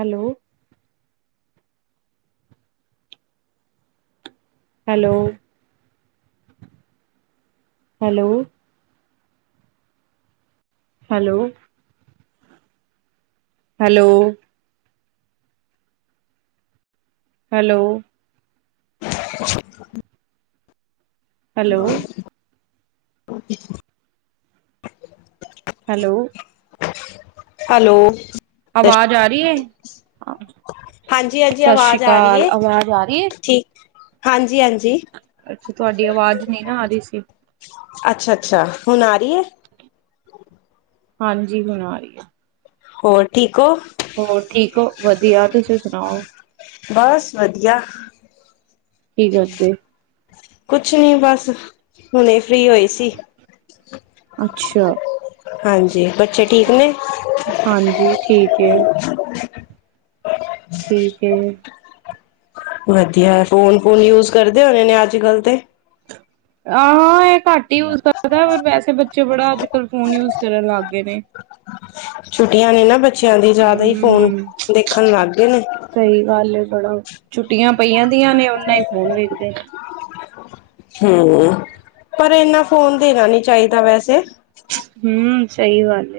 Hello hello hello? Hello. Hello hello. [inaudible] Hello [inaudible] hello hello ਆਵਾਜ਼ ਆ ਰਹੀ ਹੈ। ਹਾਂਜੀ- ਹਾਂਜੀ ਸਤਿ ਸ੍ਰੀ ਅਵਾਜ਼ ਆ ਰਹੀ ਅਕਾਲ ਹੈ ਆਵਾਜ਼ ਆ ਰਹੀ ਹੈ ਠੀਕ ਹਾਂਜੀ-ਹਾਂਜੀ। ਅੱਛਾ ਤੁਹਾਡੀ ਆਵਾਜ਼ ਨਹੀਂ ਨਾ ਆ ਰਹੀ ਸੀ। ਅੱਛਾ-ਅੱਛਾ ਹੁਣ ਆ ਰਹੀ ਹੈ। ਹਾਂਜੀ ਹੁਣ ਆ ਰਹੀ ਹੈ ਹੋਰ ਠੀਕ ਹੋ ਹੋਰ ਠੀਕ ਹੋ ਵਧੀਆ ਤੁਸੀਂ ਸੁਣਾਓ ਬਸ ਵਧੀਆ ਕੀ ਕਰਦੇ? ਕੁਛ ਨਹੀਂੀ ਬਸ ਹੁਣੇ ਫ੍ਰਰੀ ਹੋਈ ਸੀ ਅੱਛਾ ਹਾਂਜੀ ਬੱਚੇ ਠੀਕ ਨੇ ਹਾਂਜੀ ਠੀਕ ਹੈ! ਠੀਕ ਏ! ਵਧੀਆ ਫੋਨ ਫੋਨ ਯੂਜ ਕਰਦੇ ਹੋਣੇ ਨੇ ਅੱਜ ਕੱਲ੍ਹ ਤੇ ਹਾਂ ਇਹ ਘੱਟ ਹੀ ਯੂਜ ਕਰਦਾ ਵੈਸੇ ਬੱਚੇ ਬੜਾ ਅੱਜ ਕਲ ਫੋਨ ਯੂਜ ਕਰਨ ਲੱਗ ਗਏ ਨੇ [inaudible] ਛੁੱਟੀਆਂ ਨੇ ਨਾ ਬੱਚਿਆਂ ਦੀ ਜ਼ਿਆਦਾ ਹੀ ਫੋਨ ਹਮ ਦੇਖਣ ਲੱਗਦੇ ਨੇ ਸਹੀ ਗੱਲ ਬੜਾ ਛੁੱਟੀਆਂ ਪਈਆਂ ਦੀਆਂ ਨੇ ਉਹਨਾ ਹੀ ਫੋਨ ਵੇਖਦੇ ਨੇ ਹਮ ਪਰ ਇਨਾ ਫੋਨ ਦੇਣਾ ਨੀ ਚਾਹੀਦਾ ਵੈਸੇ ਹਮ ਸਹੀ ਬਾੱਲ ਹੈ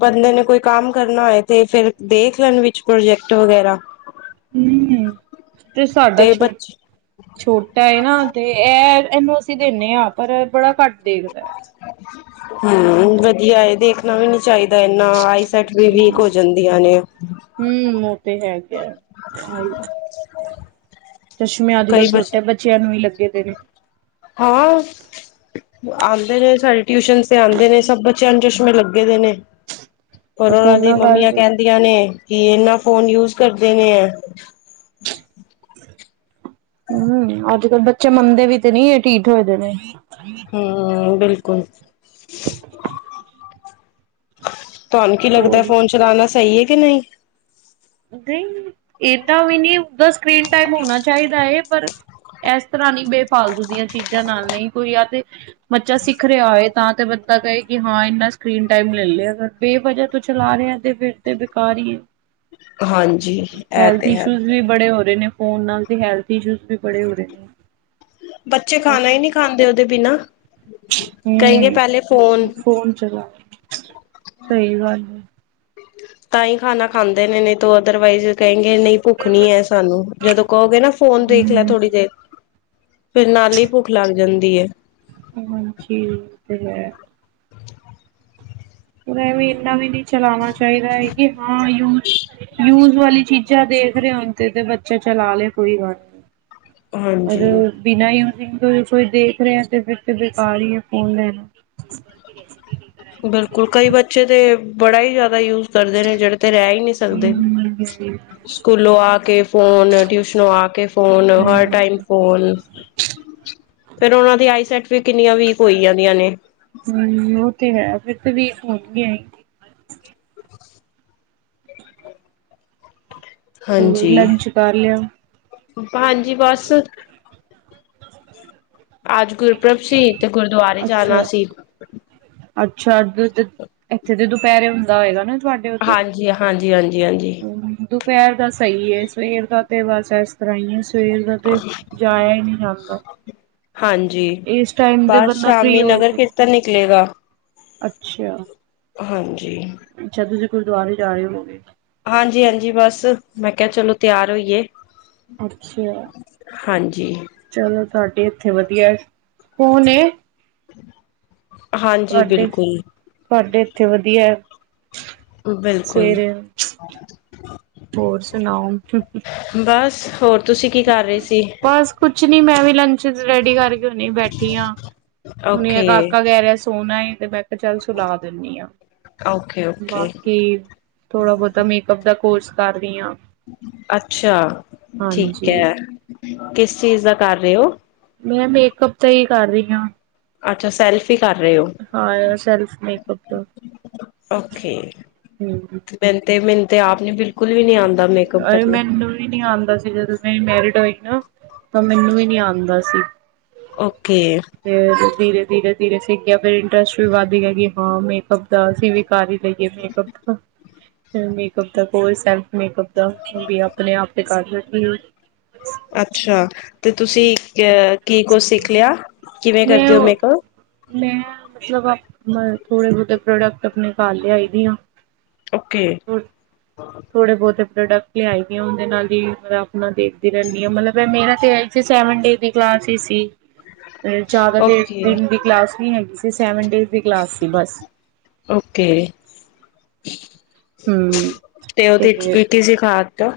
ਬੰਦੇ ਨੇ ਕੋਈ ਕੰਮ ਕਰਨਾ ਹੋਏ ਤੇ ਫੇਿਰ ਦੇਖ ਲੈਣ ਵਿੱਚ ਪ੍ਰੋਜੈਕਟ ਵਗੈਰਾ ਹਮ ਤੇ ਸਾਡਾ ਛੂਟ ਛੋਟਾ ਹੈ ਨਾ ਤੇ ਇਹ ਇਹਨੂੰ ਅਸੀਂ ਦਿੰਦੇ ਹਾਂ ਪਰ ਬੜਾ ਘੱਟ ਦੇਖਦਾ ਹੈ ਹਮ ਵਧੀਆ ਦੇਖਣਾ ਵੀ ਨੀ ਚਾਹੀਦਾ ਇੰਨਾ ਆਈਸੈਟ ਵੀ ਵੀਕ ਹੋ ਜਾਂਦੀਆਂ ਨੇ ਹਮ ਉਹ ਤੇ ਹੈਗਾ ਚਸ਼ਮੇ ਅੱਜ ਕੱਲ੍ਹ ਕਈ ਬੱਚ ਛੋਟੇ ਬੱਚਿਆਂ ਨੂੰ ਵੀ ਲੱਗੇ ਦੇ ਨੇ ਹਾਂ ਆਉਂਦੇ ਨੇ ਸਾਡੇ ਟਿਊਸ਼ਨ ਤੇ ਆਉਂਦੇ ਨੇ ਸਭ ਬੱਚਿਆਂ ਨੂੰ ਚਸ਼ਮੇ ਲੱਗੇ ਦੇ ਨੇ ਪਰ ਉਹਨਾਂ ਦੀ ਫੋਨਾਂ ਮੰਮੀਆਂ ਕਰਕੇ ਕਹਿੰਦੀਆਂ ਨੇ ਕਿ ਇਨਾ ਫੋਨ ਯੂਜ ਕਰਦੇ ਨੇ ਹੈ ਹਮ ਅੱਜ ਕੱਲ ਬੱਚੇ ਮੰਨਦੇ ਵੀ ਤੇ ਨਹੀਂੀ ਠੀਠ ਹੋਏ ਦੇ ਨੇ ਹਾਂ ਬਿਲਕੁੱਲ ਤੁਹਾਨੂੰ ਕੀ ਲੱਗਦਾ ਹੋਰ ਫੋਨ ਚਲਾਉਣਾ ਸਹੀ ਹੈ ਕਿ ਨਹੀਂ ਨਹੀਂ ਇਹ ਤਾਂ ਵੀ ਨਹੀਂ ਦਾ ਸਕਰੀਨ ਟਾਈਮ ਹੋਣਾ ਚਾਹੀਦਾ ਹੈ ਪਰ ਇਸ ਤਰ੍ਹਾਂ ਨ ਬੇ ਫਾਲਤੂ ਦੀਆਂ ਚੀਜ਼ਾਂ ਨਾਲ ਨਹੀਂ ਕੋਈ ਆ ਤੇ ਬੱਚਾ ਸਿੱਖ ਰਿਹਾ ਹੋਏ ਤਾਂ ਤੇ ਬੰਦਾ ਕਹੇ ਕਿ ਹਾਂ ਇੰਨਾ ਸਕਰੀਨ ਟਾਈਮ ਲੈ ਲਿਆ ਫਿਰ ਬੇ ਵਜਾ ਤੋਂ ਚਲਾ ਰਿਹਾ ਤੇ ਫਿਰ ਤੇ ਬੇਕਾਰ ਹੀ ਹੈ ਹਾਂਜੀ ਇਹ ਹੈਲਥ ਤੇ ਹੈ ਇਸ਼ੂਜ ਵੀ ਬੜੇ ਹੋ ਰਹੇ ਨੇ ਫੋਨ ਨਾਲ ਹੈਲਥ ਇਸ਼ੂ ਵੀ ਬੜੇ ਹੋ ਰਹੇ ਨੇ ਬੱਚੇ ਖਾਣਾ ਹੀ ਨਹੀਂ ਖਾਂਦੇ ਉਹਦੇ ਬਿਨਾਂ ਕਹੀਂਗੇ ਪਹਿਲੇ ਫੋਨ ਕੌਣ ਚੰਗਾ ਸਹੀ ਗੱਲ ਹੈ। ਤਾਂ ਹੀ ਖਾਣਾ ਖਾਂਦੇ ਨੇ ਨਹੀਂ ਤੋ ਅਦਰਵਾਈਜ਼ ਕਹਿੰਗੇ ਨਹੀਂ ਭੁੱਖ ਨਹੀਂ ਹੈ ਸਾਨੂੰ ਜਦੋਂ ਕਹੋਗੇ ਨਾ ਫੋਨ ਦੇਖ ਲੈ ਹੂੰ ਥੋੜ੍ਹੀ ਦੇਰ ਫਿਰ ਨਾਲ ਹੀ ਭੁੱਖ ਲੱਗ ਜਾਂਦੀ ਹੈ। ਹਾਂਜੀ ਤੇ ਹੈ ਵੇ ਇੰਨਾ ਵੀ ਨਹੀਂ ਚਲਾਉਣਾ ਚਾਹੀਦਾ ਹੈ ਕਿ ਹਾਂ ਯੂਜ਼ ਯੂਜ ਵਾਲੀ ਚੀਜ਼ਾਂ ਦੇਖ ਰਹੇ ਹ ਤੇ ਤੇ ਬੱਚਾ ਚਲਾ ਲੈ ਕੋਈ ਗੱਲ ਨਹੀਂ ਅ ਹਾਂਜੀ। ਬਿਨਾਂ ਯੂਜਿੰਗ ਤੋਂ ਕੋਈ ਦੇਖ ਰਿਹਾ ਤੇ ਫਿਰ ਬੇਕਾਰ ਹੀ ਹੈ ਫੋਨ ਲੈਣਾ [unintelligible] ਬਿਲਕੁਲ ਕਈ ਬੱਚੇ ਤੇ ਬੜਾ ਹੀ ਜ਼ਿਆਦਾ ਯੂਜ ਕਰਦੇ ਨੇ ਜਿਹੜੇ ਤੇ ਰਹਿ ਹੀ ਨਹੀਂ ਸਕਦੇ ਹਮ ਹਮ ਸਕੂਲੋਂ ਆ ਕੇ ਫੋਨ ਟਿਊਸ਼ਨੋ ਆ ਕੇ ਫੋਨ ਹਰ ਟਾਈਮ ਫ ਫਿਰ ਉਹਨਾਂ ਦੀ ਆਈਸੈਟ ਵੀ ਕਿੰਨੀਆਂ ਵੀਕ ਹੋਈ ਦੀਆਂ ਨੇ ਹਮ ਉਹ ਤੇ ਹੈ ਫਿਰ ਤੇ ਵੀਕ ਹੋਣ ਗਿਆ ਹੀ ਹੋਰ ਹਾਂਜੀ ਲੰਚ ਕਰ ਲਿਆ ਹਾਂਜੀ ਬੱਸ ਅੱਜ ਗੁਰਪੁਰਬ ਸੀ ਤੇ ਗੁਰਦੁਆਰੇ ਜਾਣਾ ਅੱਛਾ ਸੀ। ਅੱਛਾ ਅੱਜ ਇੱਥੇ ਤੇ ਦੁਪਹਿਰੇ ਹੁੰਦਾ ਹੋਏਗਾ ਨਾ। ਤੁਹਾਡੇ ਉੱਧਰ ਹਾਂਜੀ, ਹਾਂਜੀ, ਹਾਂਜੀ, ਹਾਂਜੀ, ਹੂੰ ਦੁਪਹਿਰ ਦਾ ਸਹੀ ਹੈ ਸਵੇਰ ਦਾ ਤੇ ਬੱਸ ਇਸ ਤਰ੍ਹਾਂ ਹੀ ਹੈ ਸਵੇਰ ਦਾ ਜਾਇਆ ਹੀ ਨਹੀਂ ਜਾਂਦਾ। ਹਾਂਜੀ ਇਸ ਟਾਈਮ ਤੇ ਬੱਸ ਬੰਦਾ ਫ੍ਰਰੀ ਸ਼ਾਮੀ ਹੋ ਨਗਰ ਕੇ ਕੀਰਤਨ ਨਿਕਲੇਗਾ। ਅੱਛਾ। ਹਾਂਜੀ। ਅੱਛਾ ਤੁਸੀ ਗੁਰਦੁਆਰੇ ਜਾ ਰਹੇ ਹੋਗੇ। ਹਾਂਜੀ-ਹਾਂਜੀ ਬਸ ਮੈਂ ਕਿਹਾ ਚਲੋ ਤਿਆਰ ਹੋਈਏ। ਅੱਛਾ ਹਾਂਜੀ ਚਲੋ ਤੁਹਾਡੇ ਇੱਥੇ ਵਧੀਆ ਕੌਣ ਏ। [unintelligible] ਹਾਂਜੀ ਤੁਹਾਡੇ, ਬਿਲਕੁਲ ਤੁਹਾਡੇ ਇੱਥੇ ਵਧੀਆ ਹੈ। ਬਿਲਕੁਲ ਸਵੇਰੇ ਹੋਰ ਸੁਣਾਓ। ਬਸ ਹੋਰ ਤੁਸੀਂ ਕੀ ਕਰ ਰਹੇ। ਸੀ ਬਸ ਕੁੱਛ ਨਹੀਂ ਮੈਂ ਵੀ ਲੰਚ ਰੈਡੀ ਕਰਕੇ ਹੂਣੇ ਬੈਠੀ ਹਾਂ। ਹੁਣੇ ਓਕੇ ਕਾਕਾ ਕਹਿ ਰਿਹਾ ਸੀ ਸੋਣਾ ਏ ਤੇ ਮੈਂ ਕਿਹਾ ਚੱਲ ਸੁਲਾ ਦਿੰਦੀ ਹਾਂ ਓਕੇ ਓਕੇ ਬਾਕੀ ਥੋੜ੍ਹਾ ਬਹੁਤਾ ਮੇਕਅੱਪ ਦਾ ਕੋਰਸ ਕਰ ਰਹੀ ਹਾਂ। ਅੱਛਾ ਠੀਕ ਹੈ ਕਿਸ ਚੀਜ਼ ਦਾ ਕਰ ਰਹੇ ਹੋ। ਮੈਂ ਮੇਕਅਪ ਦਾ ਹੀ ਕਰ ਰਹੀ ਹਾਂ। ਅੱਛਾ ਸੈਲਫ ਹੀ ਕਰ ਰਹੇ ਹੋ। ਹਾਂ ਸੈਲਫ ਮੇਕਅਪ ਦਾ। ਓਕੇ। ਹੂੰ, ਮੈਨੂੰ ਤੇ ਮੈਨੂੰ ਤੇ ਆਪ ਨੀ ਬਿਲਕੁਲ ਵੀ ਨੀ ਆਉਂਦਾ ਮੇਕਅਪ ਕਰਨਾ ਮੈਨੂੰ ਨ ਨੀ ਆਦਾ ਸੀ ਜਦੋਂ ਮੈਂ ਮੈਰਿਡ ਹੋਈ ਨਾ ਤਾਂ ਮੈਨੂੰ ਵੀ ਨੀ ਆਦਾ ਸੀ। ਓਕੇ। ਫੇਰ ਧੀਰੇ ਧੀਰੇ-ਧੀਰੇ ਸਿੱਖ ਗਿਆ ਫੇਰ ਇੰਟਰਸਟ ਵੀ ਵੱਧ ਗਿਆ ਕਿ ਹਾਂ ਮੇਕਅੱਪ ਦਾ ਅਸੀਂ ਵੀ ਕਰ ਹੀ ਲਈਏ ਮੇਕਅਪ ਦਾ। ਮੇਕਅਪ ਦਾ ਕੋਈ ਸੈਲਫ ਮੇਕਅਪ ਦਾ ਆਪਣੇ ਆਪ ਤੇ ਕਰ ਰੀ ਅੱਛਾ ਤੇ ਤੁਸੀਂ ਕੀ ਕੁਛ ਸਿੱਖ ਲਿਆ ਕਿਵੇਂ ਮੈਂ ਕਰਦੇ ਹੋ ਓ ਮੇਕਅਪ। ਮੈਂ ਮਤਲਬ ਥੋੜੇ ਬਹੁਤੇ ਪ੍ਰੋਡਕਟ ਆਪਣੇ ਘਰ ਲਿਆਈ ਦੀ ਹਾਂ। ਓਕੇ। ਥੋੜੇ ਬਹੁਤੇ ਪ੍ਰੋਡਕਟ ਲਿਆਏ ਆ ਉਹਦੇ ਨਾਲ ਹੀ ਮੈ ਆਪਣਾ ਦੇਖਦੀ ਰਹਿੰਦੀ ਹਾਂ ਮਤਲਬ ਮੇਰਾ ਤੇ ਸੈਵਨ ਡੇ ਦੀ ਕਲਾਸ ਸੀ। ਤੇ ਜ਼ਿਆਦਾ ਦੇ ਓਕੇ, ਦਿਨ ਦੀ ਕਲਾਸ ਵੀ ਹੈਗੀ ਸੀ ਸੈਵਨ ਡੇਜ ਦੀ ਕਲਾਸ ਸੀ ਬਸ ਓਕੇ ਹੂੰ। ਤੇ ਉਹਦੇ ਸ ਖਾ ਕ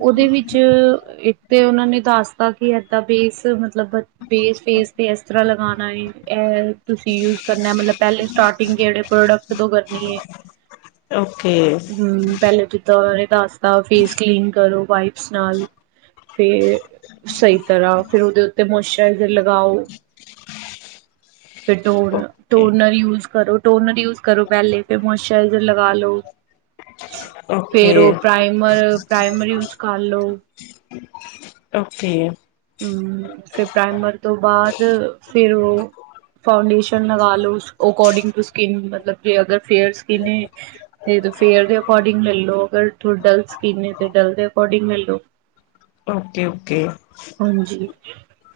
ਉਹਦੇ ਵਿੱਚ ਇੱਕ ਤੇ ਉਹਨਾਂ ਨੇ ਦੱਸਤਾ ਕਿ ਏਦਾਂ ਬੇਸ ਮਤਲਬ ਮਤਲਬ ਬੇਸ-ਫੇਸ ਤੇ ਇਸ ਤਰ੍ਹਾਂ ਲਗਾਉਣਾ ਹੈ ਇਹ ਤੁਸੀਂ ਯੂਜ ਕਰਨਾ ਮਤਲਬ ਪਹਿਲੇ ਸਟਾਰਟਿੰਗ ਕਿਹੜੇ ਪ੍ਰੋਡਕਟ ਤੋਂ ਕਰਨੀ ਹੈ। ਓਕੇ। ਹੂੰ ਪਹਿਲੇ ਦਿਨ ਦ ਨੇ ਦੱਸਦਾ ਫੇਸ ਕਲੀਨ ਕਰੋ ਵਾਈਪਸ ਨਾਲ ਫੇਰ ਸਹੀ ਤਰ੍ਹਾਂ ਫੇਰ ਉਹਦੇ ਉੱਤੇ ਲਗਾਓ ਫਿਰ ਓਕੇ, ਟੋਨਰ ਯੂਜ ਕਰੋ। ਟੋਨਰ ਯੂਜ ਕਰੋ ਪਹਿਲੇ ਫਿਰ ਮੋਸਚਰਾਈਜਰ ਲਗਾ ਲੋ। ਫੇਰ ਓਕੇ, ਉਹ ਪ੍ਰਾਈਮਰ ਪ੍ਰਾਈਮਰ ਯੂਜ ਕਰ ਲਓ। ਓਕੇੇ। ਹਮ ਫਿਰ ਪ੍ਰਾਈਮਰ ਤੋਂ ਬਾਅਦ ਫਿਰ ਔ ਫਾਊਂਡੇਸ਼ਨ ਲਗਾ ਲੋ ਉਸ ਅਕੋਰਡਿੰਗ ਟੂ ਸਕਿਨ ਮਤਲਬ ਕਿ ਅਗਰ ਫੇਅਰ ਸਕਿਨ ਏ ਤੇ ਫੇਅਰ ਦੇ ਅਕੋਰਡਿੰਗ ਲੈ ਲੋ ਅਗਰ ਡਲ ਸਕਿਨ ਤੇ ਡਲ ਦੇ ਅਕੋਰਡਿੰਗ ਲੈ ਲੋ ਓਕੇ ਓਕੇ ਹਾਂਜੀ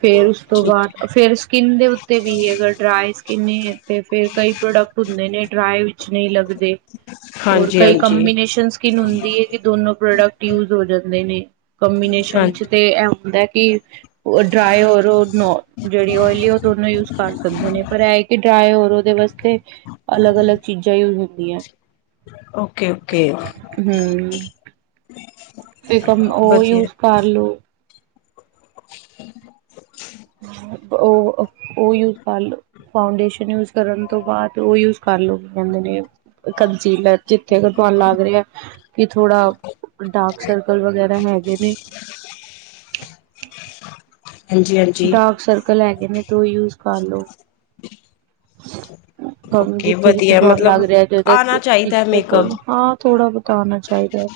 ਫੇਰ ਉਸ ਤੋਂ ਠੀਕ ਹੈ ਬਾਅਦ ਫੇਰ ਸਕਿੰਨ ਦੇ ਵੀਗਾ ਡਰਾਈ ਸਕਿੰਨ ਤੇ ਫੇਿਰ ਕਈ ਪ੍ਰੋਡਕਟ ਹੁੰਦੇ ਨੇ ਡਰਾਏ ਵਿੱਚ ਨਹੀਂ ਲੱਗਦੇ ਹੋਰ ਹਾਂਜੀ, ਕਈ ਹਾਂਜੀ, ਕੰਬੀਨੇਸ਼ਨ ਸਕਿਨ ਹੁੰਦੀ ਹੈ ਕਿ ਦੋਨੋ ਪ੍ਰੋਡਕਟ ਯੂਜ ਹੋ ਜਾਂਦੇ ਨੇ ਕੰਬੀਨੇਸ਼ਨ ਚ ਹਾਂਜੀ। ਤੇ ਇਹ ਹੁੰਦਾ ਕਿ ਡਰਾਏ ਔਰ ਦੋਨੋ ਜਿਹੜੀ ਓਇਲੀ ਉਹ ਦੋਨੋਂ ਯੂਜ ਕਰ ਸਕਦੇ ਨੇ ਪਰ ਇਹ ਕਿ ਡਰਾਏ ਹੋਰ ਉਹਦੇ ਵਾਸਤੇ ਅਲੱਗ ਅਲੱਗ ਚੀਜ਼ਾਂ ਯੂਜ ਹੁੰਦੀਆਂ ਓਕੇ, ਓਕੇ ਹਮ ਫਿਕਮ ਉਹ ਵਧੀਆ ਯੂਸ ਕਰ ਲੋ [unintelligible] ਉਹ-ਉਹ ਯੂਪ ਕਰਲੋ ਫਾਡੇਸ਼ਨ ਉਸ ਕਰਨ ਤੋਂ ਬਾਅਦ ਉਹ ਯੂਜ ਕਾਰਲੋ ਕਿ ਕਹਿੰਦੇ ਨੇ ਕੰਸੀਲਰ ਜਿੱਥੇ ਤੁਹਾਨੂੰ ਲੱਗ ਰਿ ਆ ਕਿ ਥੋੜਾ ਡਾਰਕ ਸਰਕਲ ਵਗੈਰਾ ਹੈਗੇ ਨੇ ਹਾਂਜੀ, ਹਾਂਜੀ। ਡਾਰਕ ਸਰਕਲ ਹੈਗੇ ਨੇ ਤ ਯੂਜ ਕਰ ਲੋ ਓਕੇ ਜਿੱਥੇ ਜਿੱਥੇ ਵਧੀਆ ਤੁਹਾਨੂੰ ਲੱਗ ਮਤਲਬ ਰਿਹਾ ਜ ਆਣਾ ਚਾਹੀਦਾ ਹੈ ਮੇਕਅਪ ਫਲ ਹਾਂ ਥੋੜ੍ਹਾ ਬਿਤਾਉਣਾ ਚਾਹੀਦਾ ਹੈ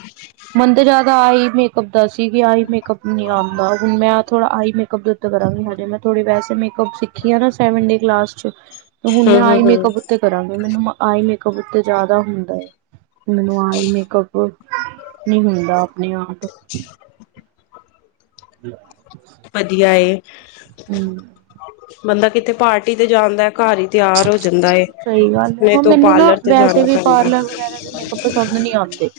ਮੰਦ ਜ਼ਿਆਦਾ ਆਹੀ ਮੇਕਅਪ ਦਾ ਸੀ ਕਿ ਆਹੀ ਮੇਕਅਪ ਨਹੀਂ ਆਉਂਦਾ ਹੁਣ ਮੇ ਥੋੜਾ ਆਈ ਮੇਕਅਪ ਉੱਤੇ ਕਰਾਂਗੀ ਹਜੇ ਮੈਂ ਥੋੜੇ ਵੈਸੇ ਸਿੱਖੀ ਆ ਨਾ ਸੈਵਨ ਡੇ ਕਲਾਸ ਚ ਹੁਣ ਮੈ ਹੂੰ, ਹੂੰ, ਆਈ ਹੂੰ। ਮੇਕਅਪ ਉਤੇ ਕਰਾਗੀ ਮੈਨੂੰ ਆਈ ਮੇਕਅਪ ਉੱਤੇ ਜ਼ਿਆਦਾ ਹੁੰਦਾ ਹੈ ਮੈਨੂੰ ਆ ਹੀ ਮੇਕਅੱਪ ਨਹੀਂ ਹੁੰਦਾ ਆਪਣੇ ਆਪ [inaudible] ਹਮ ਵਧੀਆ ਏ ਹਮ ਬੰਦਾ ਕਿਤੇ ਪਾਰਟੀ ਤੇ ਜਾਂਦਾ ਹੈ ਘਰ ਹੀ ਤਿਆਰ ਹੋ ਜਾਂਦਾ ਏ। ਸਹੀ ਗੱਲ ਹੈ ਆਪਣੇ ਹੁਣ ਤੋਂ ਮੈਨੂੰ ਨਾ ਪਾਰਲਰ ਤੇ ਵੈਸੇ ਜਾਣਾ ਵੀ ਪਾਰਲਰ ਪੈਂਦਾ। ਵਗੈਰਾ ਤੇ ਮੇਕਅੱਪ ਪਸੰਦ ਨਹੀਂ ਆਉਂਦੇ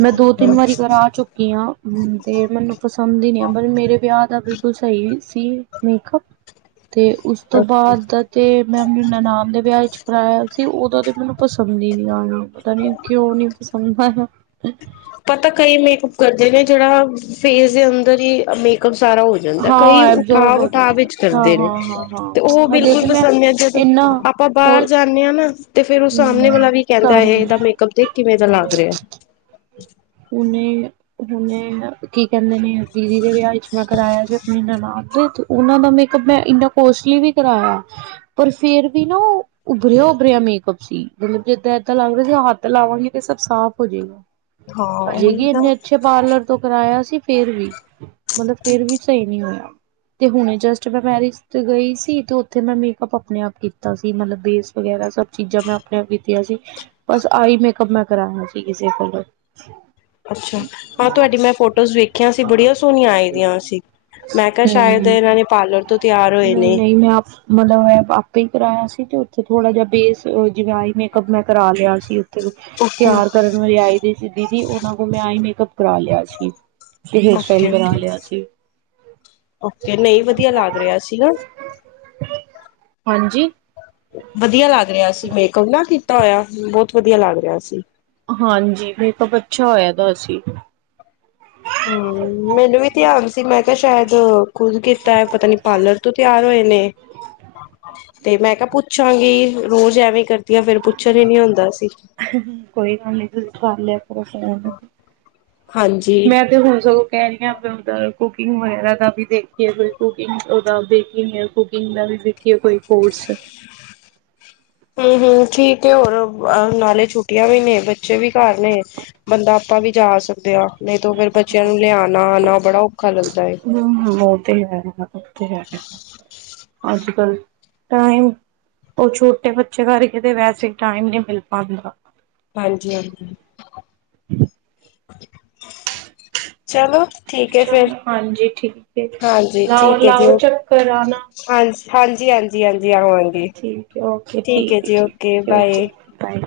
ਮੈਂ ਦੋ ਤਿੰਨ ਵਾਰੀ ਘਰ ਆ ਚੁੱਕੀ ਤੇ ਮੈਨੂੰ ਪਸੰਦ ਹੀ ਨਹੀਂੀ ਆ ਪਰ ਮੇਰੇ ਵਿਆਹ ਦਾ ਬਿਲਕੁਲ ਸਹੀ ਸੀ ਮੇਕਅਪ ਤੇ ਉਸ ਤੋਂ ਬਾਅਦ ਇਥੇ ਮੈਂ ਆਪਨੀ ਨਨਾਣ ਦੇ ਵਿਆਹ ਵਿੱਚ ਕਰਾਇਆ ਸੀ ਉਹਦਾ ਤੇ ਮੈਨੂੰ ਪਸੰਦ ਹੀ ਨਹੀਂ ਆਇਆ ਪਤਾ ਨੀ ਕਿਉਂ ਨੀ ਪਸੰਦ ਹੈ ਪਤਾ ਕਈ ਮੇਕਅੱਪ ਕਰਦੇ ਨੇ ਜਿਹੜਾ ਫੇਸ ਦੇ ਅੰਦਰ ਹੀ ਮੇਕਅੱਪ ਸਾਰਾ ਹੋ ਜਾਂਦਾ। ਕਈ ਹਾਂ ਐਬਜ਼ੋਰਬ ਉਠਾਵ- ਹੋ ਉਠਾਵ ਜਾਂਦਾ ਵਿੱਚ ਹਾਂ ਕਰਦੇ ਨੇ, ਹਾਂ ਹਾਂ ਤੇ ਉਹ ਹਾਂ ਹਜੇ ਬਿਲਕੁਲ ਤੇ ਮੈਂ ਪਸੰਦ ਨੇ ਜਦੋਂ ਇਨਾ ਆਪਾ ਕੋ ਬਾਹਰ ਜਾਂਨੇ ਆ ਨਾ ਤੇ ਫਿਰ, ਉਹ ਹਮ ਸਾਹਮਣੇ ਵਾਲਾ ਵੀ ਕਹਿੰਦਾ ਹੇ, ਸਾਹਮਣੇ ਇਹਦਾ ਮੇਕਅੱਪ ਦੇਖ ਕਿਵੇਂ ਦਾ ਲੱਗ ਰਿਹਾ। [unintelligible] ਉਹਨੇ ਹੁਣੇ ਕੀ ਕਹਿੰਦੇ ਨੇ, ਦੀਦੀ ਦੇ ਵਿਆਹ ਵਿੱਚ ਨਾ ਕਰਵਾਇਆ ਜੇ, ਆਪਣੀ ਨਨਾਣ ਉਹਨਾਂ ਦਾ ਮੇਕਅੱਪ ਮੈਂ, ਇੰਨਾ ਕੋਸਟਲੀ ਵੀ ਕਰਾਇਆ ਪਰ ਫਿਰ ਵੀ ਨਾ, ਉਹ ਉਭਰਿਆ-ਉਭਰਿਆ ਮੇਕਅੱਪ ਸੀ, ਮੱਤਲਬ ਜੇਦਾ ਏਦਾਂ ਲੱਗ ਰਿਹਾ ਸੀ, ਹੱਥ ਲਾਵਾਂਗੇ ਤੇ ਸਭ ਸਾਫ਼ ਹੋ ਜਾਏਗਾ। ਹਾਂ ਹਜੇ ਉਹੀ ਵੀ ਤਾਂ ਇੰਨੇ ਅੱਛੇ ਪਾਰਲਰ ਤੋਂ ਕਰਾਇਆ ਸੀ ਫਿਰ ਵੀ ਮੱਤਲਬ ਫਿਰ ਵੀ ਸਹੀ ਨਹੀਂ ਹੋਇਆ ਤੇ ਹੁਣੇ ਜਸਟ ਮੈਂ ਮੈਰਿਜ ਤੇ ਗਈ ਸੀ ਤੇ ਉੱਥੇ ਮੈਂ ਮੇਕਅੱਪ ਆਪਣੇ ਆਪ ਕੀਤਾ ਸੀ ਮੱਤਲਬ ਬੇਸ ਵਗੈਰਾ ਸੱਭ ਚੀਜ਼ਾਂ ਮੈਂ ਆਪਣੇ ਆਪ ਕੀਤੀਆਂ ਸੀ ਬਸ ਆ ਹੀ ਮੇਕਪ ਮੈਂ ਕਰਾਆ ਸੀ ਕਿਸੇ ਕੋਲੋ ਅੱਛਾ ਹਾਂ ਤੁਹਾਡੀ ਮੈਂ ਫੋਟੋਜ਼ ਵੇਖਿਆ ਸੀ ਬੜੀਆਂ ਸੋਹਣੀਆਂ ਆਈ ਦੀਆਂ ਸੀ ਮੈਂ ਕਿਹਾ ਸ਼ਾਇਦ ਹੂੰ ਇਹਨਾਂ ਨੇ ਪਾਰਲਰ ਤੋਂ ਤਿਆਰ ਹੋਏ ਨਹੀਂ ਨੇ ਨਹੀਂ ਮੈਂ ਆਪ ਮੱਤਲਬ ਆਪੇ ਹੀ ਕਰਵਾਇਆ ਸੀ ਤੇ ਉੱਥੇ ਥੋੜਾ ਜਿਹਾ ਬੇਸ ਜਿਵੇ ਹੀ ਮੇਕਅੱਪ ਮੈਂ ਕਰਾ ਲਿਆ ਸੀ ਓਕੇ ਤਿਆਰ ਕਰਨ ਵਾਲੇ ਆਈ ਦੇ ਸੀ ਦੀਦੀ ਉਹਨਾਂ ਕੋਲ ਮੈਂ ਹੀ ਮੇਕਅੱਪ ਕਰਾ ਲਿਆ ਸੀ ਹੇਅਰ ਸਟਾਈਲ ਓਕੇ ਓਕੇ ਕਰਾਲਿਆ ਸੀ ਓਕੇ ਨਹੀਂ ਵਧੀਆ ਲੱਗ ਰਿਹਾ ਸੀ ਨਾ ਹਾਂਜੀ ਵਧੀਆ ਲੱਗ ਰਿਹਾ ਸੀ ਮੇਕਅੱਪ ਨਾ ਕੀਤਾ ਹੋਇਆ ਬਹੁੱਤ ਵਧੀਆ ਲੱਗ ਰਿਹਾ ਸੀ ਹਾਂਜੀ। ਮੇਕਅੱਪ, ਅੱਛਾ ਹੋਇਆ ਦਾ ਹੋਸੀ। ਹੂੰ, ਮੈਨੂੰ ਵੀ ਧਿਆਨ ਸੀ, ਮੈਂ ਕਿਹਾ ਸ਼ਾਇਦ ਖੁਦ ਕੀਤਾ ਹੈ। ਪਤਾ ਨੀ, ਪਾਰਲਰ ਤੋਂ ਤਿਆਰ ਹੋਏ ਨੇ। ਤੇ ''ਮੈਂ ਕਿਹਾ ਪੁੱਛਾਂਗੀ, ਰੋਜ਼ ਐਵੇਂ ਕਰਦੀਆਂ ਫਿਰ ਪੁੱਛਣ ਹੀ ਨੀ ਹੁੰਦਾ ਸੀ। ਕੋਈ ਗੱਲ ਨੀ, ਤੁਸੀਂ ਕਰ ਲਿਆ ਕਰੋ ਫੋਨ। ਹਾਂਜੀ। ਮੈਂ ਤੇ, ਹੁਣ ਸਗੋਂ ਕਹਿ ਰਹੀ ਹਾਂ, ਆਪ ਉਦਾਂ ਕੁਕਿੰਗ ਵਗੈਰਾ ਦਾ ਵੀ ਦੇਖੀਏ, ਕੋਈ ਕੁਕਿੰਗ ਉਹਦਾ ਦੇਖੀ ਕੁਕਿੰਗ ਦਾ ਵੀ ਸੀ ਕੀ, ਕੋਈ ਕੋਰਸ ਹੂੰ, ਹੂੰ ਠੀਕ ਏ, ਹੋਰ ਨਾਲੇ ਛੁੱਟੀਆਂ ਵੀ ਨੇ, ਬੱਚੇ ਵੀ ਘਰ ਨੇ। ਬੰਦਾ ਆਪਾਂ ਵੀ ਜਾ ਸਕਦੇ ਹਾਂ, ਨਹੀਂ ਤਾਂ ਫਿਰ ਬੱਚਿਆਂ ਨੂੰ ਲਿਆਣਾ-ਆਉਣਾ ਬੜਾ ਔਖਾ ਲੱਗਦਾ ਏ। ਹੂੰ, ਹੂੰ ਓਹ ਤੇ ਹੈ। ਆਹੋ, ਓ ਤੇ, ਹੈ, ਅੱਜ-ਕੱਲ ਟਾਈਮ ਉਹ ਛੋਟੇ ਬੱਚੇ ਕਰਕੇ ਤੇ ਵੈਸੇ, ਟਾਈਮ ਨਹੀਂ ਮਿਲ ਪਾਂਦਾ। ਹਾਂਜੀ-ਹਾਂਜੀ। ਚਲੋ ਠੀਕ ਏ ਫਿਰ, ਚਲੋ ਹਾਂਜੀ ਠੀਕ ਹੈ ਹਾਂਜੀ ਲਾਓ ਠੀਕ ਹੈਜੀ, ਲਾਓ ਚੱਕਰ ਓਕੇ। ਆਣਾ। ਹਾਂਜੀ-ਹਾਂਜੀ- ਹਾਂਜੀ, ਹਾਂਜੀ ਆਵਾਂਗੇ ਠੀਕ ਹੈ ਠੀਕ ਹੈ ਜੀ। Okay, bye. ਟਾਈਮ